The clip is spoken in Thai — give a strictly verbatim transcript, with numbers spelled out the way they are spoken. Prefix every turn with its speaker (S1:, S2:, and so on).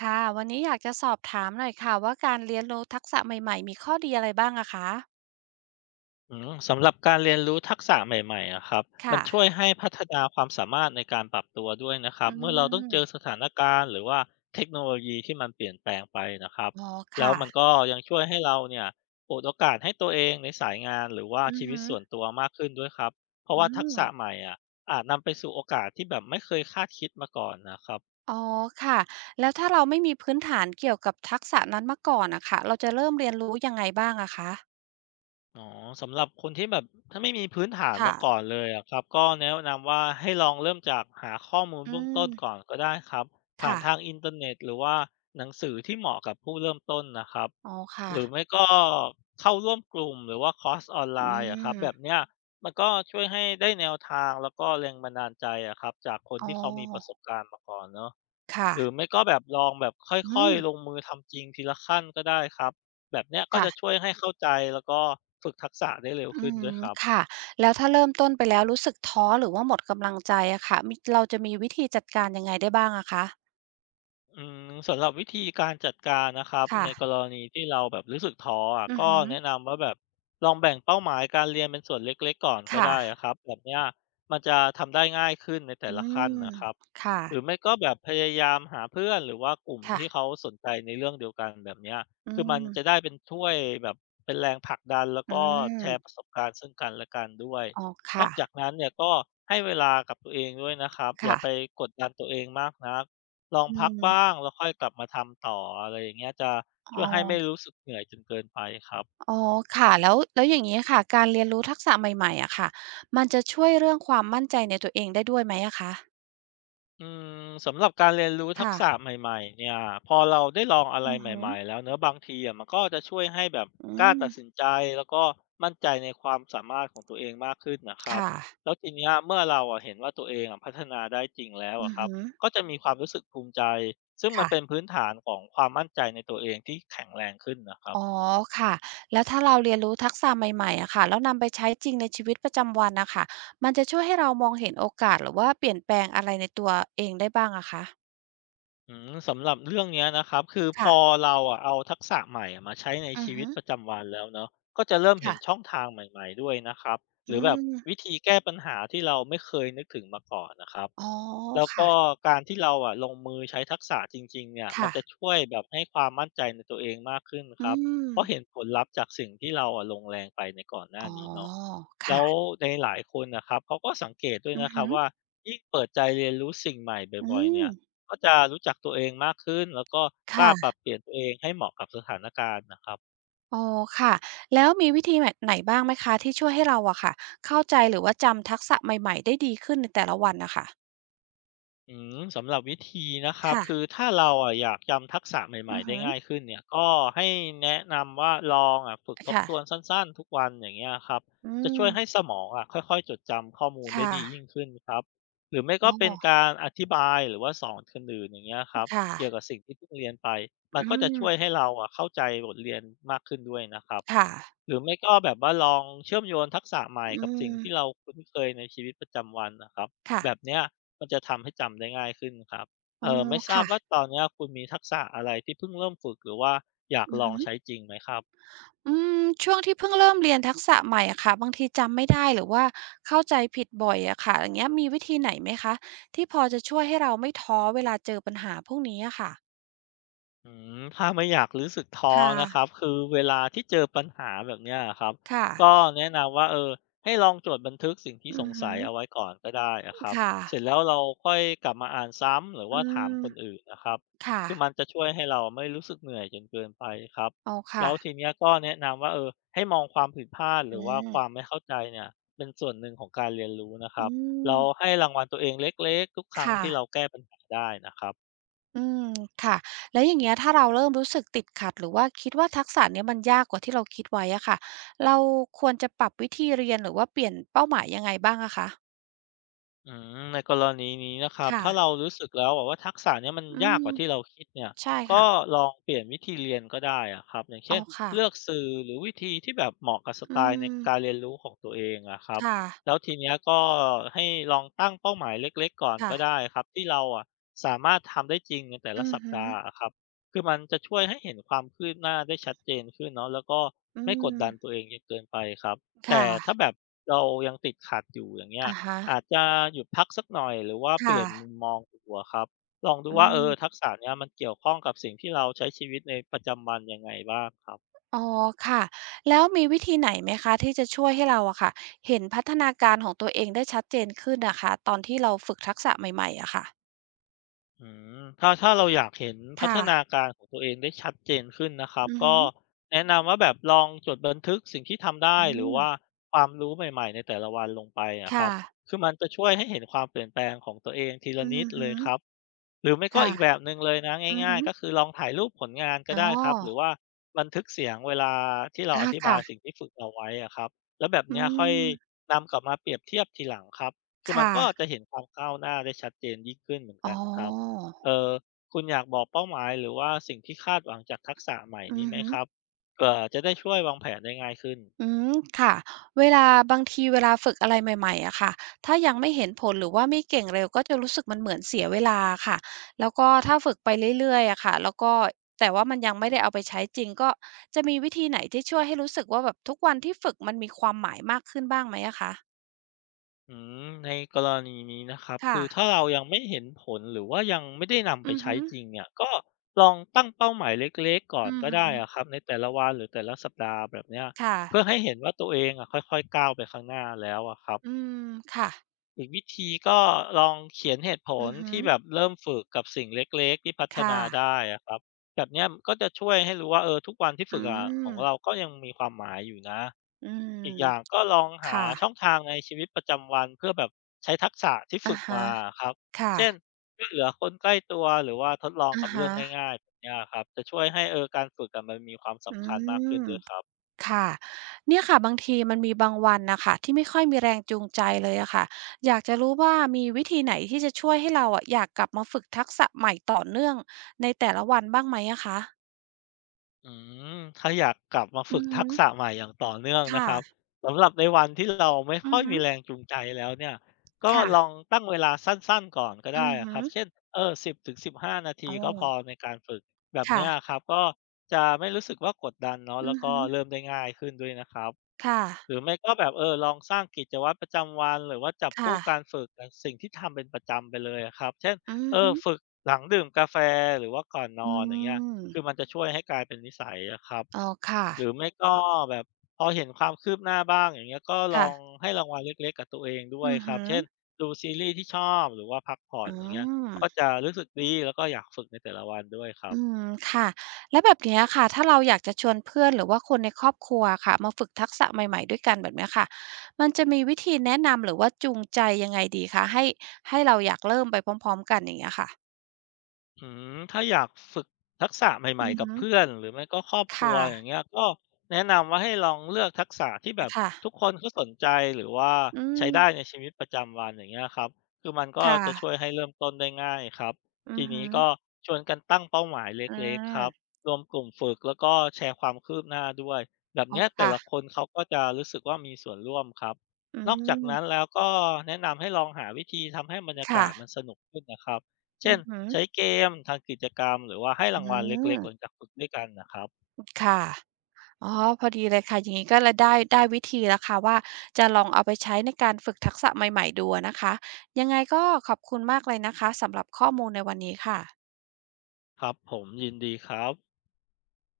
S1: ค่ะวันนี้อยากจะสอบถามหน่อยค่ะว่าการเรียนรู้ทักษะใหม่ๆมีข้อดีอะไรบ้างอะคะ
S2: อืมสำหรับการเรียนรู้ทักษะใหม่ๆอะครับมั
S1: ค่ะ
S2: นช่วยให้พัฒนาความสามารถในการปรับตัวด้วยนะครั
S1: อื
S2: บเมื่อเราต้องเจอส
S1: ม
S2: ถานการณ์หรือว่าเทคโนโลยีที่มันเปลี่ยนแปลงไปนะครับ
S1: อ๋อ
S2: แล้ว
S1: ค่ะ
S2: มันก็ยังช่วยให้เราเนี่ยเปิดโอกาสให้ตัวเองในสายงานหรือว่า
S1: อือ
S2: ชีวิต
S1: ฮึ
S2: ส่วนตัวมากขึ้นด้วยครับเพราะ
S1: อื
S2: ว่าทัก
S1: ม
S2: ษะใหม่อ่ะอาจนำไปสู่โอกาสที่แบบไม่เคยคาดคิดมาก่อนนะครับ
S1: อ๋อค่ะแล้วถ้าเราไม่มีพื้นฐานเกี่ยวกับทักษะนั้นมาก่อนอะค่ะเราจะเริ่มเรียนรู้ยังไงบ้างอะคะ
S2: อ๋อสำหรับคนที่แบบถ้าไม่มีพื้นฐาน
S1: ค่ะ
S2: มาก่อนเลยอะครับก็แนะนำว่าให้ลองเริ่มจากหาข้อมูล
S1: อื
S2: เบื้อง
S1: ม
S2: ต้นก่อนก็ได้ครับผ่าน
S1: ค่ะ
S2: ทางอินเทอร์เน็ตหรือว่าหนังสือที่เหมาะกับผู้เริ่มต้นนะครับ
S1: อ๋อค่ะ
S2: หรือไม่ก็เข้าร่วมกลุ่มหรือว่าคอร์สออนไล
S1: อื
S2: น์อะครับ
S1: ม
S2: แบบเนี้ยมันก็ช่วยให้ได้แนวทางแล้วก็แรงบันดาลใจอะครับจากคน
S1: อ๋
S2: ที่เขามีประส
S1: อ
S2: บการณ์มาก่อนเนาะ
S1: ค่ะ
S2: หรือไม่ก็แบบลองแบบค
S1: อื
S2: ่อ
S1: ม
S2: ยๆลงมือทำจริงทีละขั้นก็ได้ครับแบบเนี้ยก็จะช่
S1: ค่ะ
S2: วยให้เข้าใจแล้วก็ฝึกทักษะได้เร็ว
S1: อื
S2: ขึ้นด้วย
S1: ม
S2: ครับ
S1: ค่ะแล้วถ้าเริ่มต้นไปแล้วรู้สึกท้อหรือว่าหมดกำลังใจอะค่ะมีเราจะมีวิธีจัดการยังไงได้บ้างอะคะ
S2: อืมสำหรับวิธีการจัดการนะครับ
S1: ค่ะ
S2: ในกรณีที่เราแบบรู้สึกท้ออะ
S1: อือ
S2: ก็
S1: ฮึ
S2: แนะนำว่าแบบลองแบ่งเป้าหมายการเรียนเป็นส่วนเล็กๆก่อนก็ได้
S1: ค่ะ
S2: อะครับแบบเนี้ยมันจะทำได้ง่ายขึ้นในแต่
S1: อื
S2: ละขั้น
S1: ม
S2: นะครับ
S1: ค่ะ
S2: หรือไม่ก็แบบพยายามหาเพื่อนหรือว่ากลุ่มที่
S1: ค่ะ
S2: เขาสนใจในเรื่องเดียวกันแบบเนี้ย
S1: อื
S2: คือมันจะได้
S1: ม
S2: เป็นช่วยแบบเป็นแรงผลักดันแล้ว
S1: อื
S2: ก็แชร์ป
S1: ม
S2: ระสบการณ์ซึ่งกันและกันด้วย
S1: อ๋อ
S2: นอ
S1: ค่ะ
S2: กจากนั้นเนี่ยก็ให้เวลากับตัวเองด้วยนะครับอย่าไป
S1: ค่ะ
S2: กดดันตัวเองมากนะ ลอง
S1: อื
S2: พักบ้า
S1: ม
S2: งแล้วค่อยกลับมาทำต่ออะไรอย่างเงี้ยจะ
S1: อ๋
S2: ช่
S1: อ
S2: วยให้ไม่รู้สึกเหนื่อยจนเกินไปครับ
S1: อ๋อค่ะแล้วแล้วอย่างงี้ค่ะ การเรียนรู้ทักษะใหม่ๆอะค่ะมันจะช่วยเรื่องความมั่นใจในตัวเองได้ด้วยไหมอะคะ
S2: อืมสำหรับการเรียนรู้ทัก
S1: ค่ะ
S2: ษะใหม่ๆเนี่ยพอเราได้ลองอะไร
S1: อือฮึ
S2: ใหม่ๆแล้วเนอะบางทีอะมันก็จะช่วยให้แบบ
S1: อื
S2: กล้า
S1: ม
S2: ตัดสินใจแล้วก็มั่นใจในความสามารถของตัวเองมากขึ้นนะครับ
S1: ค่ะ
S2: แล้วทีเนี้ยเมื่อเราอะเห็นว่าตัวเองอะพัฒนาได้จริงแล้ว
S1: อื
S2: อะ
S1: อ
S2: ครับ
S1: ฮึ
S2: ก็จะมีความรู้สึกภูมิใจซึ่งมันเป็น
S1: ค่ะ
S2: พื้นฐานของความมั่นใจในตัวเองที่แข็งแรงขึ้นนะครับ
S1: อ๋อค่ะแล้วถ้าเราเรียนรู้ทักษะใหม่ๆอะค่ะแล้วนำไปใช้จริงในชีวิตประจำวันนะคะมันจะช่วยให้เรามองเห็นโอกาสหรือว่าเปลี่ยนแปลงอะไรในตัวเองได้บ้างอะคะ
S2: อืมสำหรับเรื่องเนี้ยนะครับคือพ
S1: ค่ะ
S2: อเราอะเอาทักษะใหม่อะมาใช้ใน
S1: อือ
S2: ชีวิต
S1: ฮึ
S2: ประจำวันแล้วเนาะก็จะเริ่มเห็
S1: ค่ะ
S2: นช่องทางใหม่ๆด้วยนะครับห
S1: อื
S2: รือแบบ
S1: ม
S2: วิธีแก้ปัญหาที่เราไม่เคยนึกถึงมาก่อนนะครับ
S1: อ๋อ
S2: แล้ว
S1: ค่ะ
S2: ก็การที่เราอะลงมือใช้ทักษะจริงๆเนี่ยมัน
S1: ค่ะ
S2: จะช่วยแบบให้ความมั่นใจในตัวเองมากขึ้นค
S1: อื
S2: รับ
S1: ม
S2: เพราะเห็นผลลัพธ์จากสิ่งที่เราอะลงแรงไปในก่อนหน้า
S1: อ๋อ
S2: นี้เนาะแล้ว
S1: ค่ะ
S2: ในหลายคนนะครับเขาก็สังเกตด้วย
S1: อือ
S2: นะครั
S1: ฮึ
S2: บว่ายิ่งเปิดใจเรียนรู้สิ่งใหม่
S1: อื
S2: บ่อยๆ
S1: ม
S2: เนี่ยก็จะรู้จักตัวเองมากขึ้นแล้วก็กล้าปรั
S1: ค่ะ
S2: บเปลี่ยนตัวเองให้เหมาะกับสถานการณ์นะครับ
S1: อ๋อค่ะแล้วมีวิธีแบบไหนบ้างไหมคะที่ช่วยให้เราอะค่ะเข้าใจหรือว่าจำทักษะใหม่ๆได้ดีขึ้นในแต่ละวันนะคะ
S2: อืมสำหรับวิธีนะครับ
S1: ค่ะ
S2: คือถ้าเราอะอยากจำทักษะใหม่
S1: อือ
S2: ๆได้
S1: ฮึ
S2: ง่ายขึ้นเนี่ยก็ให้แนะนำว่าลองอะฝึกทบ
S1: ค่ะ
S2: ทวนสั้นๆทุกวันอย่างเงี้ยครับ
S1: อื
S2: จะ
S1: ม
S2: ช่วยให้สมองอะค่อยๆจดจำข้อมูลได้
S1: ค่ะ
S2: ดียิ่งขึ้นครับหรือไม่
S1: อ๋
S2: ก็เป็น
S1: อ
S2: การอธิบายหรือว่าสอนคนอื่นอย่างเงี้ยครับ
S1: ค่ะ
S2: เกี่ยวกับสิ่งที่เพิ่งเรียนไปมัน
S1: อื
S2: ก็จะ
S1: ม
S2: ช่วยให้เราอะเข้าใจบทเรียนมากขึ้นด้วยนะครับ
S1: ค่ะ
S2: หรือไม่ก็แบบว่าลองเชื่อมโยนทักษะใหม่
S1: อื
S2: กับสิ่ง
S1: ม
S2: ที่เราคุ้นเคยในชีวิตประจำวันนะครับแบบ
S1: ค่ะ
S2: เนี้ยมันจะทำให้จำได้ง่ายขึ้นครับ
S1: อ๋
S2: เอ
S1: อ
S2: อไม่ทราบ
S1: ค่ะ
S2: ว่าตอนเนี้ยคุณมีทักษะอะไรที่เพิ่งเริ่มฝึกหรือว่าอยาก
S1: อื
S2: ล
S1: อ
S2: อง
S1: ฮึ
S2: ใช้จริงไหมครับ
S1: อืมช่วงที่เพิ่งเริ่มเรียนทักษะใหม่อะค่ะบางทีจำไม่ได้หรือว่าเข้าใจผิดบ่อยอะค่ะอย่างเงี้ยมีวิธีไหนไหมคะที่พอจะช่วยให้เราไม่ท้อเวลาเจอปัญหาพวกนี้อะค่ะ
S2: อืมถ้าไม่อยากรู้สึกท้อ
S1: ค่ะ
S2: นะครับคือเวลาที่เจอปัญหาแบบเนี้ยครับ
S1: ค่ะ
S2: ก็แนะนำว่าเออให้ลองจดบันทึกสิ่งที่ส
S1: อื
S2: ง
S1: อฮึ
S2: สัยเอาไว้ก่อนก็ได้นะครับ
S1: ค่ะ
S2: เสร็จแล้วเราค่อยกลับมาอ่านซ้ำหรือ
S1: อื
S2: ว่าถา
S1: ม
S2: มคนอื่นนะครับ
S1: ค่ะ
S2: คือมันจะช่วยให้เราไม่รู้สึกเหนื่อยจนเกินไปครับ
S1: อ๋อ
S2: แล้
S1: ค่ะ
S2: วทีเนี้ยก็แนะนำว่าเออให้มองความผิดพลาดห
S1: อื
S2: รือว่า
S1: ม
S2: ความไม่เข้าใจเนี่ยเป็นส่วนหนึ่งของการเรียนรู้นะครั
S1: อื
S2: บ
S1: ม
S2: เราให้รางวัลตัวเองเล็กๆทุกครั้ง
S1: ค่ะ
S2: ที่เราแก้ปัญหาได้นะครับ
S1: อืมค่ะแล้วอย่างเงี้ยถ้าเราเริ่มรู้สึกติดขัดหรือว่าคิดว่าทักษะเนี้ยมันยากกว่าที่เราคิดไว้อะค่ะเราควรจะปรับวิธีเรียนหรือว่าเปลี่ยนเป้าหมายยังไงบ้างอะคะ
S2: อืมในกรณีนี้นะครับ
S1: ค่ะ
S2: ถ้าเรารู้สึกแล้วอะว่าทักษะเนี้ยมัน
S1: อื
S2: ยาก
S1: ม
S2: กว่าที่เราคิดเนี่ย
S1: ใช่
S2: ก็
S1: ค่ะ
S2: ลองเปลี่ยนวิธีเรียนก็ได้อะครับอย่างเช่
S1: อ๋อ
S2: น
S1: ค่ะ
S2: เลือกสื่อหรือวิธีที่แบบเหมาะกับสไต
S1: อื
S2: ล์ใน
S1: ม
S2: การเรียนรู้ของตัวเองอะครับ
S1: ค่ะ
S2: แล้วทีเนี้ยก็ให้ลองตั้งเป้าหมายเล็กๆก่อน
S1: ค่ะ
S2: ก็ได้ครับที่เราอะสามารถทำได้จริงในแต่ละ
S1: อือ
S2: สัป
S1: หือ
S2: ดาห์อะครับคือมันจะช่วยให้เห็นความคืบหน้าได้ชัดเจนขึ้นเนาะแล้วก็
S1: อื
S2: ไม่กด
S1: ม
S2: ดันตัวเองจนเกินไปครับแต่
S1: ค่ะ
S2: ถ้าแบบเรายังติดขัดอยู่อย่างเงี้ย
S1: อะฮะ
S2: อาจจะหยุดพักสักหน่อยหรือว่าเป
S1: ค่ะ
S2: ลี่ยนมุมมองดูอะครับลองดู
S1: อื
S2: ว่าเออ
S1: ม
S2: ทักษะเนี้ยมันเกี่ยวข้องกับสิ่งที่เราใช้ชีวิตในประจำวันยังไงบ้างครับ
S1: อ๋อค่ะ แล้วมีวิธีไหนไหมคะที่จะช่วยให้เราอะค่ะเห็นพัฒนาการของตัวเองได้ชัดเจนขึ้นนะคะตอนที่เราฝึกทักษะใหม่ๆอะค่ะ
S2: อืมถ้าถ้าเราอยากเห็นพัฒ
S1: ค่ะ
S2: นาการของตัวเองได้ชัดเจนขึ้นนะครับ
S1: อือหื
S2: ก็
S1: อ
S2: แนะนำว่าแบบลองจดบันทึกสิ่งที่ทำได้
S1: อื
S2: หรือ
S1: ม
S2: ว่าความรู้ใหม่ๆในแต่ละวันลงไปอะครั
S1: ค่ะ
S2: บคือมันจะช่วยให้เห็นความเปลี่ยนแปลงของตัวเองทีละ
S1: อื
S2: นิด
S1: อ
S2: เล
S1: ฮึ
S2: ยครับ หรือไม่ก็
S1: ค่ะ
S2: อีกแบบหนึ่งเลยนะ
S1: อือ
S2: ง่าย
S1: ฮึ
S2: ๆก็คือลองถ่ายรูปผลงานก็
S1: อ๋อ
S2: ได้ครับหรือว่าบันทึกเสียงเวลาที่เราอ
S1: อา
S2: ธิบา
S1: ค่ะ
S2: ยสิ่งที่ฝึกเอาไว้อะครับแล้วแบบ
S1: อื
S2: เนี้ยค่อย
S1: ม
S2: นำกลับมาเปรียบเทียบทีหลังครับคือมัน
S1: ค่ะ
S2: ก็จะเห็นความก้าวหน้าได้ชัดเจนยิ่งขึ้นเหมือน
S1: อ๋อ
S2: กันครับเออคุณอยากบอกเป้าหมายหรือว่าสิ่งที่คาดหวังจากทักษะใหม่
S1: อื
S2: นี้
S1: อ
S2: ไหม
S1: ฮึ
S2: ครับเผื่อจะได้ช่วยวางแผนได้ง่ายขึ้น
S1: อืมค่ะเวลาบางทีเวลาฝึกอะไรใหม่ๆอะค่ะถ้ายังไม่เห็นผลหรือว่าไม่เก่งเร็วก็จะรู้สึกมันเหมือนเสียเวลาอะค่ะแล้วก็ถ้าฝึกไปเรื่อยๆอะค่ะแล้วก็แต่ว่ามันยังไม่ได้เอาไปใช้จริงก็จะมีวิธีไหนที่ช่วยให้รู้สึกว่าแบบทุกวันที่ฝึกมันมีความหมายมากขึ้นบ้างไหมอะคะ
S2: อืมในกรณีนี้นะครับ
S1: ค่ะ
S2: คือถ้าเรายังไม่เห็นผลหรือว่ายังไม่ได้นำไป
S1: อือ
S2: ใช้
S1: ฮึ
S2: จริงเนี่ยก็ลองตั้งเป้าหมายเล็กๆก่อน
S1: อือ
S2: ก็
S1: ฮึ
S2: ได้อะครับในแต่ละวันหรือแต่ละสัปดาห์แบบเนี้ยเพื่อ
S1: ค่ะ
S2: ให้เห็นว่าตัวเองอะค่อยๆก้าวไปข้างหน้าแล้วอะครับ
S1: อืมค่ะ
S2: อีกวิธีก็ลองเขียนเหตุผ
S1: อื
S2: ล
S1: อฮึ
S2: ที่แบบเริ่มฝึกกับสิ่งเล็กๆที่พั
S1: ค
S2: ฒนา
S1: ่ะ
S2: ได้อะครับแบบเนี้ยก็จะช่วยให้รู้ว่าเออทุกวันที่ฝึ
S1: อื
S2: กอะขอ
S1: ม
S2: งเราก็ยังมีความหมายอยู่นะ
S1: อื
S2: อีก
S1: ม
S2: อย่างก็ลองหา
S1: ค่ะ
S2: ช่องทางในชีวิตประจำวันเพื่อแบบใช้ทักษะที่
S1: อะ
S2: ฝึก
S1: ฮะ
S2: มาอะครับ
S1: ค่ะ
S2: เช่นช่วยเหลือคนใกล้ตัวหรือว่าทดลอง
S1: อะ
S2: กับเรื่อ
S1: ฮะ
S2: งง่ายๆแบบเนี้ยครับจะช่วยให้เออการฝึกอะมันมีความ
S1: อื
S2: สำคัญมากขึ้น
S1: ม
S2: ด้วยครับ
S1: ค่ะเนี่ยค่ะบางทีมันมีบางวันน่ะค่ะที่ไม่ค่อยมีแรงจูงใจเลยอะค่ะอยากจะรู้ว่ามีวิธีไหนที่จะช่วยให้เราอะอยากกลับมาฝึกทักษะใหม่ต่อเนื่องในแต่ละวันบ้างไหมอะคะ
S2: อืมถ้าอยากกลับมา
S1: อื
S2: ฝึ
S1: อ
S2: ก
S1: ฮึ
S2: ทักษะใหม่อย่างต่อเนื่องนะ
S1: ค่ะ
S2: ครับสำหรับในวันที่เราไม่
S1: อื
S2: ค่อ
S1: อ
S2: ย
S1: ฮึ
S2: มีแรงจูงใจแล้วเนี่ยก็ลอง
S1: ค่ะ
S2: ตั้งเวลาสั้นๆก่อนก็
S1: อื
S2: ได้
S1: อ
S2: อะ
S1: ฮึ
S2: ครับเช่นเออสิบถึงสิบห้านาที
S1: อ๋อ
S2: ก็พอในการฝึกแบบ
S1: ค่ะ
S2: เนี้ยครับก็จะไม่รู้สึกว่ากดดันเนาะ
S1: อื
S2: แล้ว
S1: อ
S2: ก็
S1: ฮึ
S2: เริ่มได้ง่ายขึ้นด้วยนะครับ
S1: ค่ะ
S2: หรือไม่ก็แบบเออลองสร้างกิจวัตรประจำวันหรือว่าจับ
S1: ค่ะ
S2: คู่การฝึกกับสิ่งที่ทำเป็นประจำไปเลยอะครับเช่น
S1: อือ
S2: เออ
S1: ฮึ
S2: ฝึกหลังดื่มกาแฟหรือว่าก่อนน
S1: อื
S2: อนอย่างเงี้ย
S1: ม
S2: คือมันจะช่วยให้กลายเป็นนิสัยอะครับ
S1: อ๋อค่ะ
S2: หรือไม่ก็แบบพอเห็นความคืบหน้าบ้างอย่างเงี้ยก็ล
S1: ค่ะ
S2: องให้รางวัลเล็กๆกับตัวเองด้วย
S1: อือ
S2: ครั
S1: ฮึ
S2: บเช่นดูซีรีส์ที่ชอบหรือว่าพักผ่อ
S1: อื
S2: นอย่างเงี้ยก็
S1: ม
S2: จะรู้สึกดีแล้วก็อยากฝึกในแต่ละวันด้วยครับ
S1: อืมค่ะแล้วแบบเนี้ยค่ะถ้าเราอยากจะชวนเพื่อนหรือว่าคนในครอบครัวอะค่ะมาฝึกทักษะใหม่ๆด้วยกันแบบเนี้ยค่ะมันจะมีวิธีแนะนำหรือว่าจูงใจยังไงดีคะให้ให้เราอยากเริ่มไปพร้อมๆกันอย่างเงี้ยค่ะ
S2: อืมถ้าอยากฝึกทักษะให
S1: อื
S2: ม่
S1: อ
S2: ๆกับ
S1: ฮึ
S2: เพื่อนหรือไม่ก็ครอบครัว
S1: ค่ะ
S2: อย่างเงี้ยก็แนะนำว่าให้ลองเลือกทักษะที่แบบ
S1: ค่ะ
S2: ทุกคนเขาสนใจหรือว่า
S1: อื
S2: ใช้
S1: ม
S2: ได้ในชีวิตประจำวันอย่างเงี้ยครับคือมันก็
S1: ค่ะ
S2: จะช่วยให้เริ่มต้นได้ง่ายครับ
S1: อื
S2: ที
S1: อฮึ
S2: นี้ก็ชวนกันตั้งเป้าหมายเ
S1: อื
S2: ล็กๆค
S1: ม
S2: รับรวมกลุ่มฝึกแล้วก็แชร์ความคืบหน้าด้วยแบบ
S1: อ๋อ
S2: เนี้ยแต่
S1: ค่ะ
S2: ละคนเขาก็จะรู้สึกว่ามีส่วนร่วมครับ
S1: อื
S2: นอกจาก
S1: ม
S2: นั้นแล้วก็แนะนำให้ลองหาวิธีทำให้บรรยา
S1: ค่ะ
S2: กาศมันสนุกขึ้นนะครับ
S1: อื
S2: เช่น
S1: อฮึ
S2: ใช้เกมทำกิจกรรมหรือว่าให้
S1: อื
S2: รางวัลเล็กๆหลังจา
S1: ม
S2: กฝึกด้วยกันน่ะครับ
S1: ค่ะ อ๋อพอดีเลยค่ะอย่างนี้ก็เลยได้ได้วิธีแล้วค่ะว่าจะลองเอาไปใช้ในการฝึกทักษะใหม่ๆดูอะนะคะยังไงก็ขอบคุณมากเลยนะคะสำหรับข้อมูลในวันนี้ค่ะ
S2: ครับผมยินดีครับ